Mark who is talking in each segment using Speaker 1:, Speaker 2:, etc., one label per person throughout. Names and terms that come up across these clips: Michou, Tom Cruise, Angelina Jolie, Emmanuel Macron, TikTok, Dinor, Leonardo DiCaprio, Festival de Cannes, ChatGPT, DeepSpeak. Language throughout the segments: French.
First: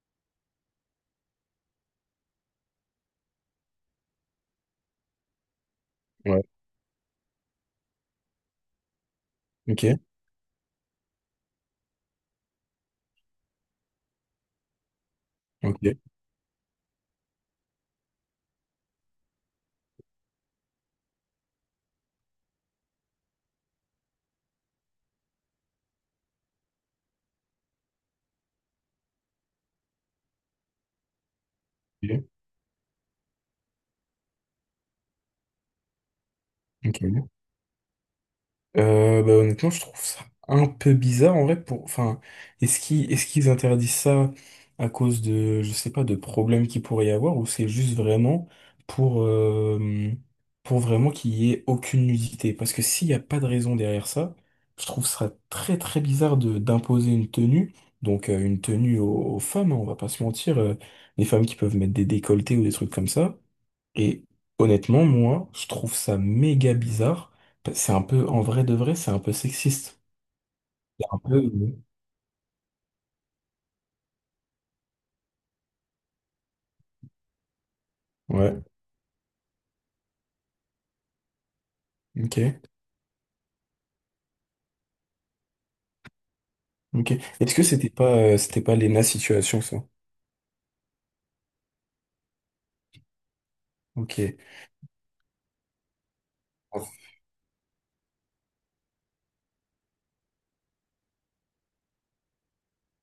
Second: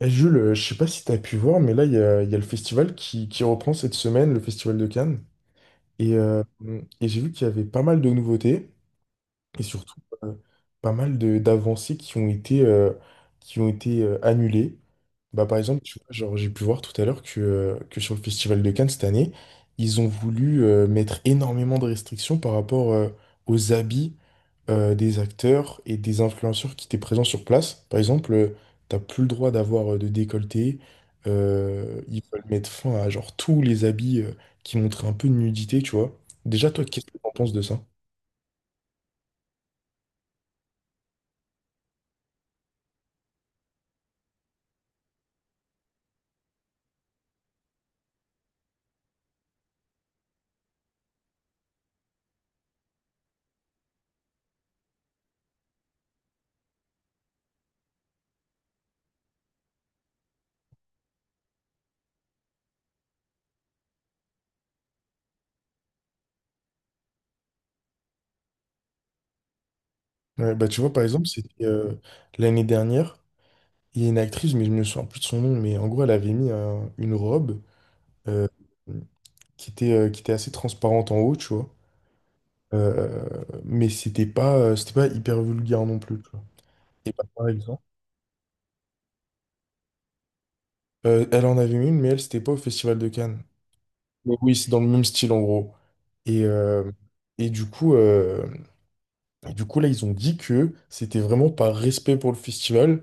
Speaker 1: Eh, Jules, je sais pas si tu as pu voir, mais là, il y a le festival qui reprend cette semaine, le festival de Cannes. Et, euh,
Speaker 2: Ouais,
Speaker 1: et j'ai vu qu'il y avait pas mal de nouveautés et
Speaker 2: ok,
Speaker 1: surtout pas mal de d'avancées qui ont été annulées. Bah, par exemple,
Speaker 2: ok,
Speaker 1: tu vois, genre, j'ai pu voir tout à l'heure que sur le Festival de Cannes cette année, ils ont voulu mettre énormément de restrictions par rapport aux habits des acteurs et des influenceurs qui étaient présents sur place. Par exemple, t'as plus le droit d'avoir de décolleté. Ils
Speaker 2: ok,
Speaker 1: veulent mettre fin à genre tous les habits qui montraient un peu de nudité, tu vois. Déjà, toi, qu'est-ce que
Speaker 2: ok.
Speaker 1: t'en penses de ça?
Speaker 2: Bah, honnêtement, je trouve ça un peu bizarre en vrai pour. Enfin, est-ce qu'ils interdisent ça à cause de, je sais pas, de problèmes qu'il pourrait y avoir, ou c'est juste vraiment pour euh, pour vraiment qu'il y ait aucune nudité? Parce que s'il n'y a pas de raison derrière ça, je trouve ça très très bizarre de d'imposer une tenue, une tenue aux, aux femmes, hein, on va pas se mentir, les femmes qui peuvent mettre des décolletés ou des trucs comme ça. Et honnêtement, moi, je trouve ça méga bizarre. C'est un peu, en vrai de vrai, c'est un peu sexiste.
Speaker 1: Ouais, bah, tu vois, par
Speaker 2: C'est Un
Speaker 1: exemple,
Speaker 2: peu...
Speaker 1: c'était l'année dernière, il y a une actrice, mais je me souviens plus de son nom, mais en gros, elle avait mis une robe euh,
Speaker 2: Ouais,
Speaker 1: qui était assez transparente en haut, tu vois.
Speaker 2: ok,
Speaker 1: Euh, mais c'était pas hyper vulgaire non plus, tu vois. Et
Speaker 2: ok.
Speaker 1: bah, par
Speaker 2: Est-ce que
Speaker 1: exemple,
Speaker 2: c'était pas l'ENA situation, ça?
Speaker 1: elle en avait mis une, mais elle, c'était pas au Festival de Cannes.
Speaker 2: Ok.
Speaker 1: Mais oui, c'est dans le même style, en gros. Et,
Speaker 2: Ok,
Speaker 1: euh, et du coup, euh, et du coup, là, ils ont dit que c'était vraiment par respect pour le festival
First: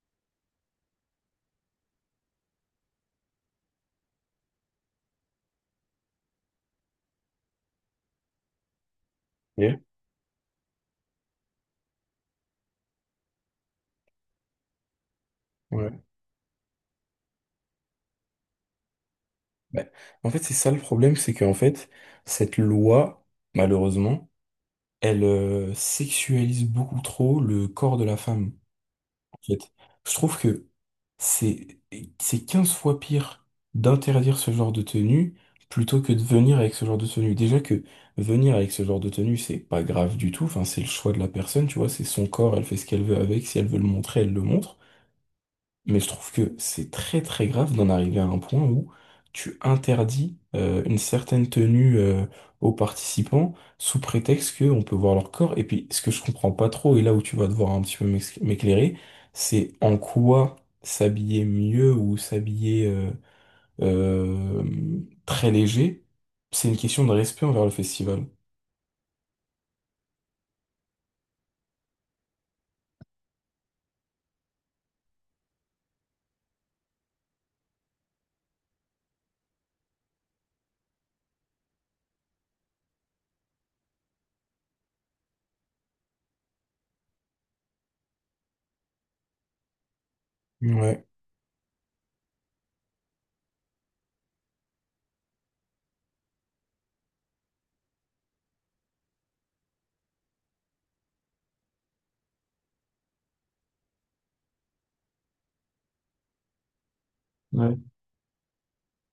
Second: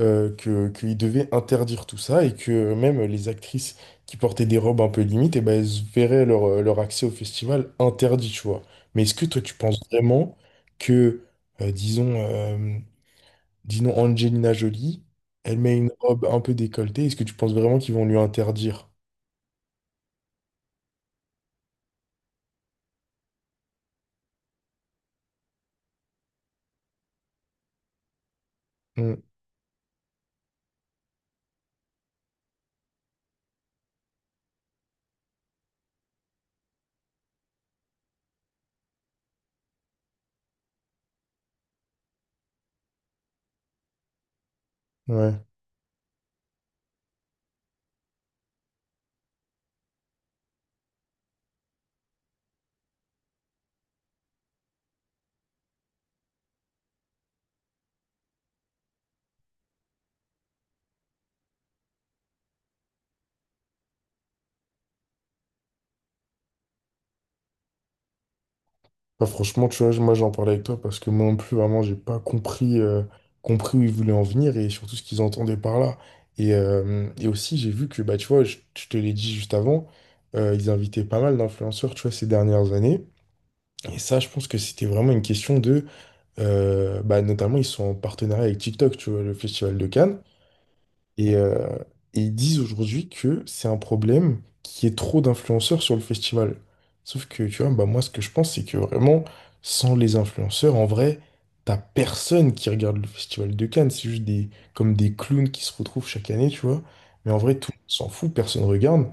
Speaker 1: que, qu'il devait interdire tout ça et que même les actrices qui portaient des robes un peu limites, et ben, elles verraient leur, leur accès au festival interdit, tu vois. Mais est-ce que toi, tu penses vraiment que, euh, disons, euh, disons Angelina Jolie, elle met une
Speaker 2: ouais.
Speaker 1: robe un peu décolletée, est-ce que tu penses vraiment qu'ils vont lui interdire?
Speaker 2: Bah, en fait, c'est ça le problème, c'est qu'en fait, cette loi, malheureusement, elle sexualise beaucoup trop le corps de la femme,
Speaker 1: Hmm,
Speaker 2: en fait. Je trouve que C'est, c'est 15 fois pire d'interdire ce genre de tenue plutôt que de venir avec ce genre de tenue. Déjà que venir avec ce genre de tenue, c'est pas grave du tout. Enfin, c'est le choix de la personne, tu vois, c'est son corps, elle fait ce qu'elle veut avec. Si elle veut le montrer, elle le montre.
Speaker 1: ouais.
Speaker 2: Mais je trouve que c'est très très grave d'en arriver à un point où tu interdis une certaine tenue aux participants sous prétexte qu'on peut voir leur corps. Et puis ce que je comprends pas trop, et là où tu vas devoir un petit peu m'éclairer, c'est en quoi s'habiller mieux ou s'habiller euh, très léger, c'est une question de respect envers le festival.
Speaker 1: Bah, franchement, tu vois, moi j'en parlais avec toi parce que moi non plus, vraiment, j'ai pas compris, compris où ils voulaient en venir et surtout ce qu'ils entendaient par là. Et aussi, j'ai vu que, bah, tu vois, je te l'ai dit juste avant, ils invitaient pas mal d'influenceurs, tu vois, ces dernières années. Et ça, je pense que c'était vraiment une question bah, notamment, ils sont en partenariat avec TikTok, tu vois, le Festival de Cannes.
Speaker 2: Ouais,
Speaker 1: Et, euh, et ils disent aujourd'hui que c'est un problème qu'il y ait trop d'influenceurs sur le festival. Sauf que, tu vois, bah moi, ce que je pense, c'est que vraiment, sans les influenceurs, en vrai, t'as personne qui regarde le festival de Cannes. C'est juste comme des clowns qui se retrouvent chaque année, tu vois. Mais en vrai, tout le
Speaker 2: ouais,
Speaker 1: monde s'en fout, personne regarde.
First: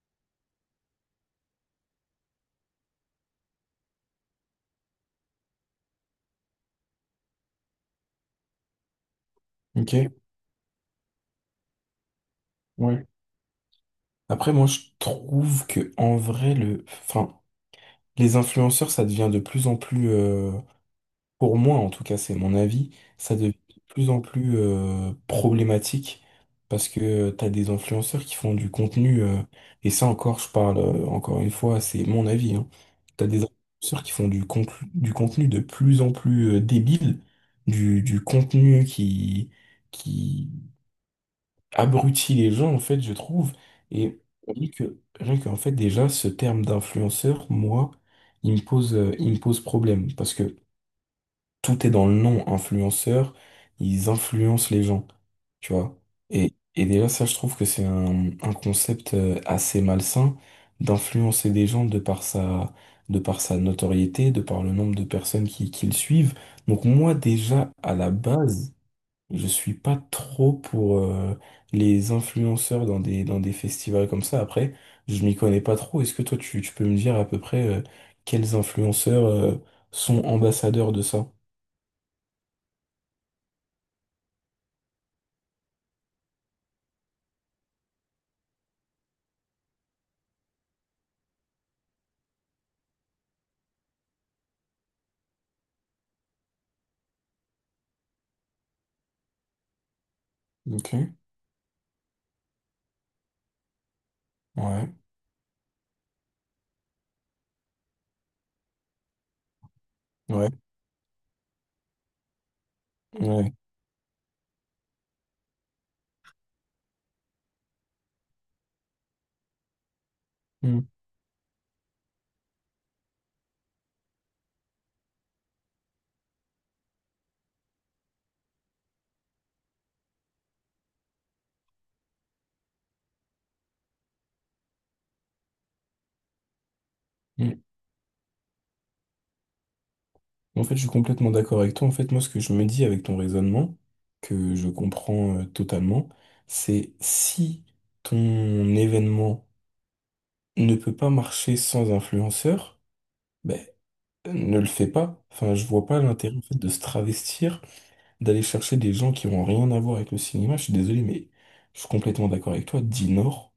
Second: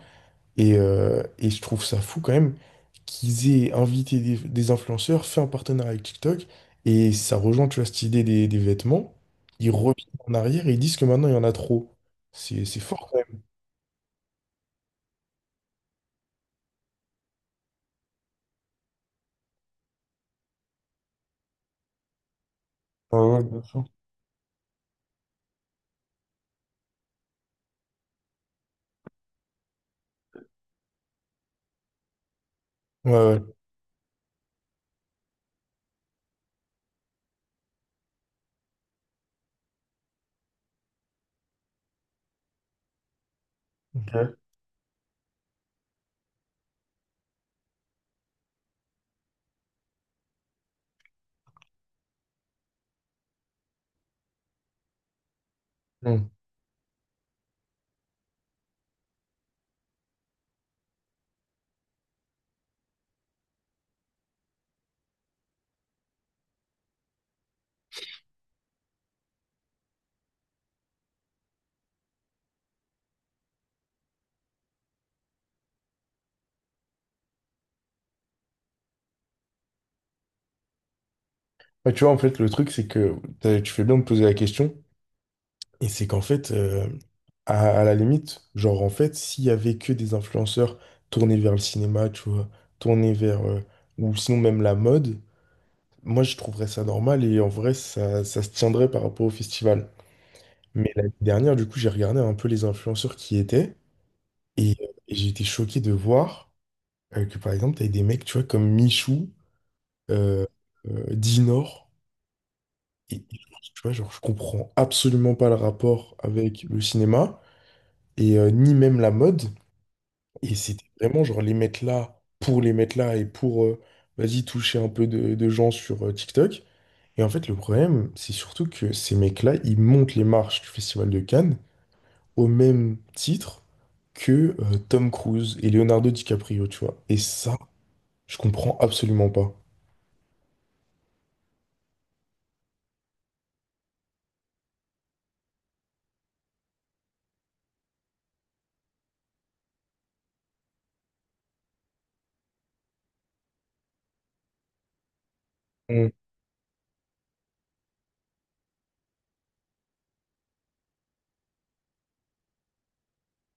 Speaker 1: Et je trouve ça fou quand même qu'ils aient invité des influenceurs, fait un partenariat avec TikTok, et ça rejoint, tu vois, cette idée des vêtements. Ils reviennent
Speaker 2: ok,
Speaker 1: en arrière et ils disent que maintenant, il y en a trop. C'est
Speaker 2: ouais.
Speaker 1: fort quand même.
Speaker 2: Après, moi, je trouve que en vrai, les influenceurs, ça devient de plus en plus, pour moi en tout cas, c'est mon avis,
Speaker 1: Ouais,
Speaker 2: ça
Speaker 1: ouais,
Speaker 2: devient
Speaker 1: bien
Speaker 2: de
Speaker 1: sûr.
Speaker 2: plus en plus problématique parce que tu as des influenceurs qui font du contenu, et ça encore, je parle encore une fois, c'est mon avis, hein.
Speaker 1: Ouais,
Speaker 2: Tu as
Speaker 1: ouais.
Speaker 2: des influenceurs qui font du contenu de plus en plus débile, du contenu qui abrutit les gens, en fait, je trouve.
Speaker 1: Ok.
Speaker 2: Et rien qu'en fait, déjà, ce terme d'influenceur, moi, il me pose problème. Parce que tout est dans le nom influenceur, ils influencent les gens, tu vois.
Speaker 1: Mm.
Speaker 2: Et déjà, ça, je trouve que c'est un concept assez malsain d'influencer des gens de par sa notoriété, de par le nombre de personnes qui le suivent. Donc moi, déjà, à la base, je suis pas trop pour les influenceurs dans des festivals comme ça. Après, je m'y connais pas trop. Est-ce que toi, tu peux me dire à peu près quels influenceurs sont ambassadeurs de ça?
Speaker 1: Ouais, tu vois, en fait, le truc, c'est que tu fais bien de poser la question, et c'est qu'en fait, à la limite, genre, en fait, s'il y avait que des influenceurs tournés vers le cinéma, tu vois, tournés vers, euh, ou sinon même la mode. Moi, je trouverais ça normal et en vrai, ça se tiendrait par rapport au festival. Mais l'année
Speaker 2: Ok.
Speaker 1: dernière, du coup, j'ai regardé un peu les influenceurs qui y étaient et, euh,
Speaker 2: Ouais,
Speaker 1: et j'ai été choqué de voir que, par exemple, t'avais des mecs, tu vois, comme Michou, euh,
Speaker 2: ouais,
Speaker 1: Dinor. Et
Speaker 2: ouais.
Speaker 1: tu vois, genre, je comprends absolument pas le rapport avec le cinéma et ni même la mode. Et
Speaker 2: Mm,
Speaker 1: c'était vraiment, genre, les mettre là pour les mettre là et pour, vas-y, toucher un peu de gens sur TikTok. Et en fait, le problème, c'est surtout que ces mecs-là, ils montent les marches du Festival de Cannes au même titre que Tom Cruise et Leonardo DiCaprio, tu vois. Et
Speaker 2: mm.
Speaker 1: ça, je comprends absolument pas.
Speaker 2: En fait, je suis complètement d'accord avec toi. En fait, moi, ce que je me dis avec ton raisonnement, que je comprends totalement, c'est si ton événement ne peut pas marcher sans influenceur, ne le fait pas. Enfin, je vois pas
Speaker 1: Mm,
Speaker 2: l'intérêt en fait de se travestir, d'aller chercher des gens qui ont rien à voir avec le cinéma. Je suis désolé, mais je suis complètement d'accord avec toi. Dinor.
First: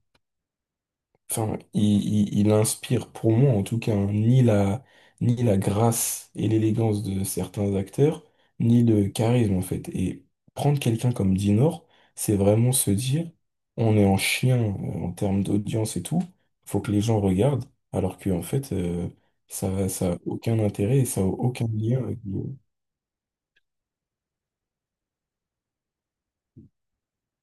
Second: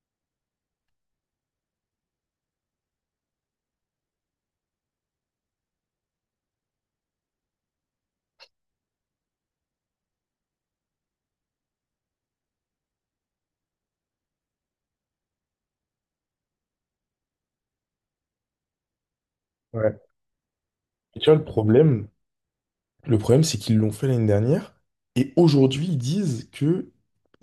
Speaker 2: Enfin, il inspire pour moi en tout cas hein, ni la grâce et l'élégance de certains acteurs, ni le charisme en fait. Et prendre quelqu'un comme Dinor, c'est vraiment se dire, on est en chien en termes d'audience et tout, faut que les gens regardent, alors que en fait, ça,
Speaker 1: ouais.
Speaker 2: ça a aucun intérêt et
Speaker 1: Et
Speaker 2: ça a
Speaker 1: tu vois, le
Speaker 2: aucun lien
Speaker 1: problème,
Speaker 2: avec le-
Speaker 1: le problème, c'est qu'ils l'ont fait l'année dernière et aujourd'hui, ils disent que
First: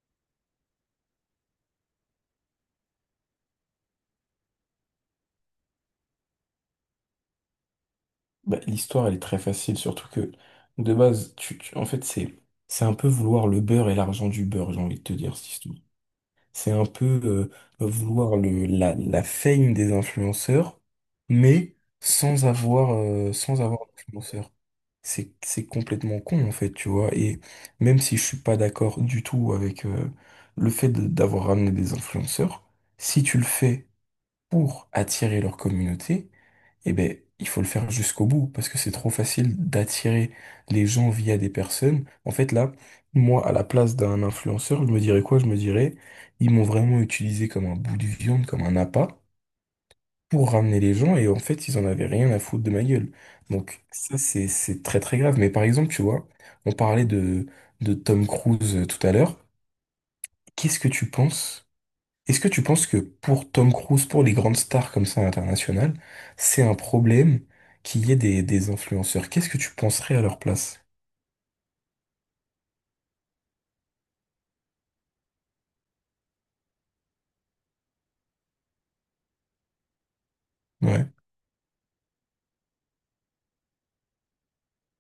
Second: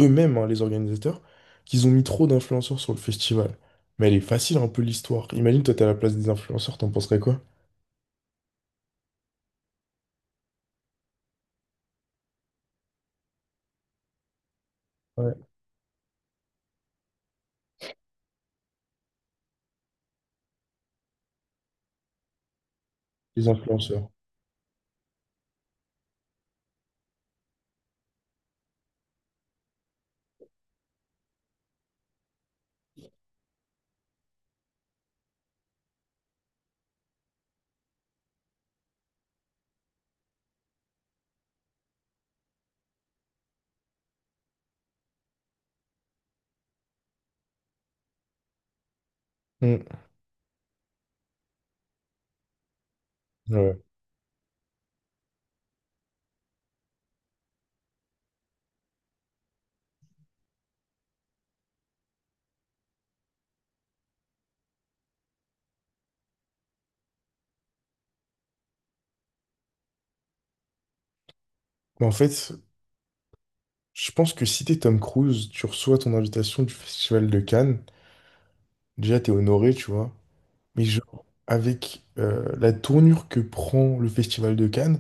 Speaker 1: eux-mêmes, hein, les organisateurs, qu'ils ont mis trop d'influenceurs sur le festival. Mais elle est facile un peu l'histoire. Imagine, toi, t'es à la place des influenceurs, t'en penserais quoi?
Speaker 2: Bah, l'histoire. Elle est très facile, surtout que de base, en fait, c'est un peu vouloir le beurre et l'argent du beurre, j'ai envie de te
Speaker 1: Ouais.
Speaker 2: dire, cette histoire. C'est un peu vouloir la fame des influenceurs, mais sans avoir,
Speaker 1: Les
Speaker 2: sans avoir
Speaker 1: influenceurs.
Speaker 2: d'influenceurs. C'est complètement con, en fait, tu vois. Et même si je suis pas d'accord du tout avec le fait d'avoir ramené des influenceurs, si tu le fais pour attirer leur communauté, eh ben, il faut le faire jusqu'au bout parce que c'est trop facile d'attirer les gens via des personnes. En fait, là, moi, à la place d'un influenceur, je me dirais quoi? Je me dirais, ils m'ont vraiment utilisé comme un bout de viande, comme un appât
Speaker 1: Mm,
Speaker 2: pour ramener les gens et en fait, ils en avaient rien à foutre de ma gueule.
Speaker 1: ouais.
Speaker 2: Donc, ça, c'est très très grave. Mais par exemple, tu vois, on parlait de Tom Cruise tout à l'heure. Qu'est-ce que tu penses? Est-ce que tu penses que pour Tom Cruise, pour les grandes stars comme ça internationales, c'est un problème qu'il y ait des influenceurs? Qu'est-ce que tu penserais à leur place?
Speaker 1: Mais en fait, je pense que si t'es Tom Cruise, tu reçois ton invitation du Festival de Cannes, déjà t'es honoré, tu vois. Mais
Speaker 2: Ouais.
Speaker 1: genre, avec la tournure que prend le Festival de Cannes,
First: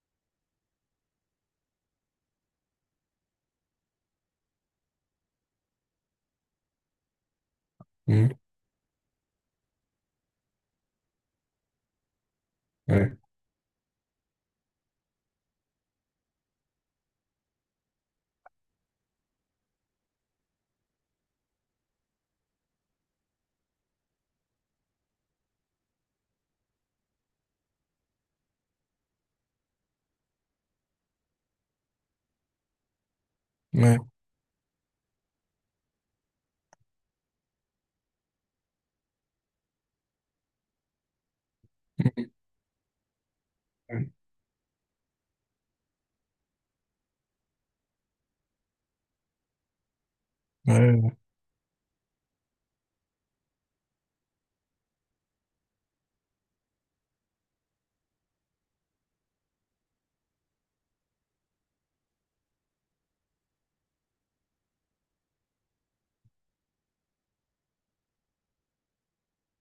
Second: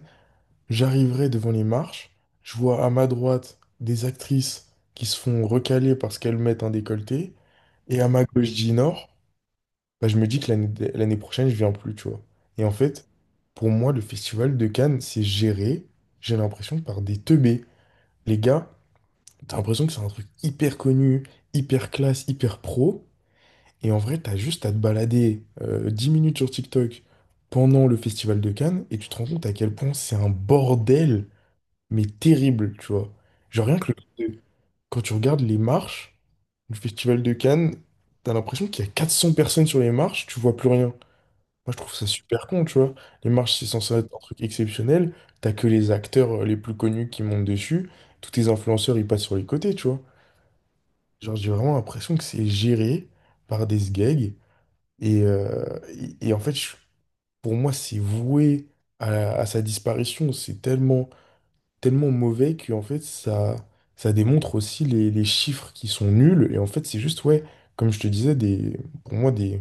Speaker 1: j'arriverai devant les marches, je vois à ma droite des actrices qui se font recaler parce qu'elles mettent un décolleté, et à ma
Speaker 2: Mhm.
Speaker 1: gauche d'Inor, bah, je me dis que l'année prochaine, je viens plus, tu vois. Et en fait,
Speaker 2: Ouais.
Speaker 1: pour moi, le Festival de Cannes, c'est géré, j'ai l'impression, par des teubés. Les gars, t'as l'impression que c'est un truc hyper connu, hyper classe, hyper pro. Et en vrai, t'as juste à te balader 10 minutes sur TikTok pendant le festival de Cannes et tu te rends compte à quel point c'est un bordel, mais terrible, tu vois. Genre rien que
Speaker 2: Ouais.
Speaker 1: le- quand tu regardes les marches du festival de Cannes, t'as l'impression qu'il y a 400 personnes sur les marches, tu vois plus rien. Moi, je trouve ça
Speaker 2: Mhm.
Speaker 1: super con, tu vois. Les marches, c'est censé être un truc exceptionnel. T'as que les acteurs les plus connus qui montent dessus. Tous tes influenceurs, ils passent sur les côtés, tu vois.
Speaker 2: Ouais.
Speaker 1: Genre, j'ai vraiment l'impression que c'est géré par des gags. Et, euh, et en fait, pour moi, c'est voué à sa disparition. C'est tellement, tellement mauvais que en fait, ça démontre aussi les chiffres qui sont nuls. Et en fait, c'est juste, ouais, comme je te disais, pour moi, des,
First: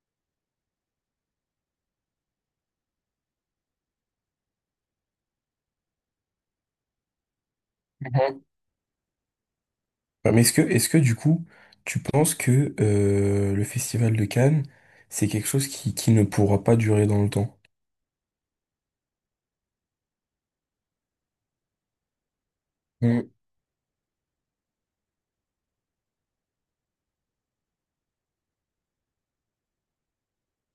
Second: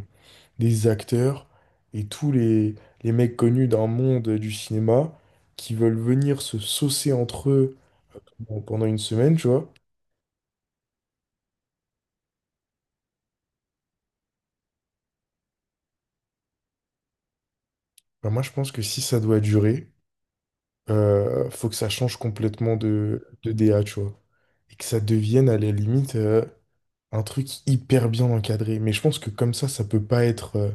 Speaker 1: des acteurs et tous les mecs connus d'un monde du cinéma qui veulent venir se saucer entre eux
Speaker 2: Mhm.
Speaker 1: pendant une semaine, tu vois.
Speaker 2: Ouais, mais est-ce que du coup, tu penses que le Festival de Cannes, c'est quelque chose qui ne pourra pas durer dans le temps?
Speaker 1: Bah, moi, je pense que si ça doit durer. Faut que ça change complètement de,
Speaker 2: Mhm.
Speaker 1: de DA, tu vois. Et que ça devienne à la limite un truc hyper bien encadré. Mais je pense que comme ça peut pas être, euh,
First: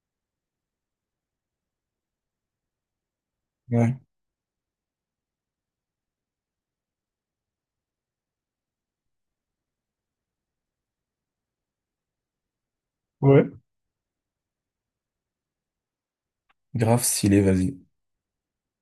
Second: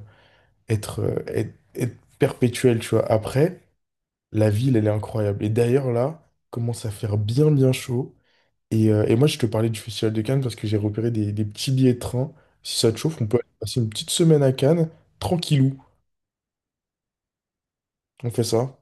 Speaker 1: être, euh, être, être perpétuel, tu vois. Après,
Speaker 2: Ouais.
Speaker 1: la ville, elle est incroyable. Et d'ailleurs, là, commence à faire bien, bien chaud. Et moi, je te parlais du Festival de Cannes parce que j'ai repéré des petits billets de train. Si ça te chauffe, on peut
Speaker 2: Ouais.
Speaker 1: aller passer une petite semaine à Cannes, tranquillou.
Speaker 2: Grave, s'il est, vas-y.
Speaker 1: On fait ça.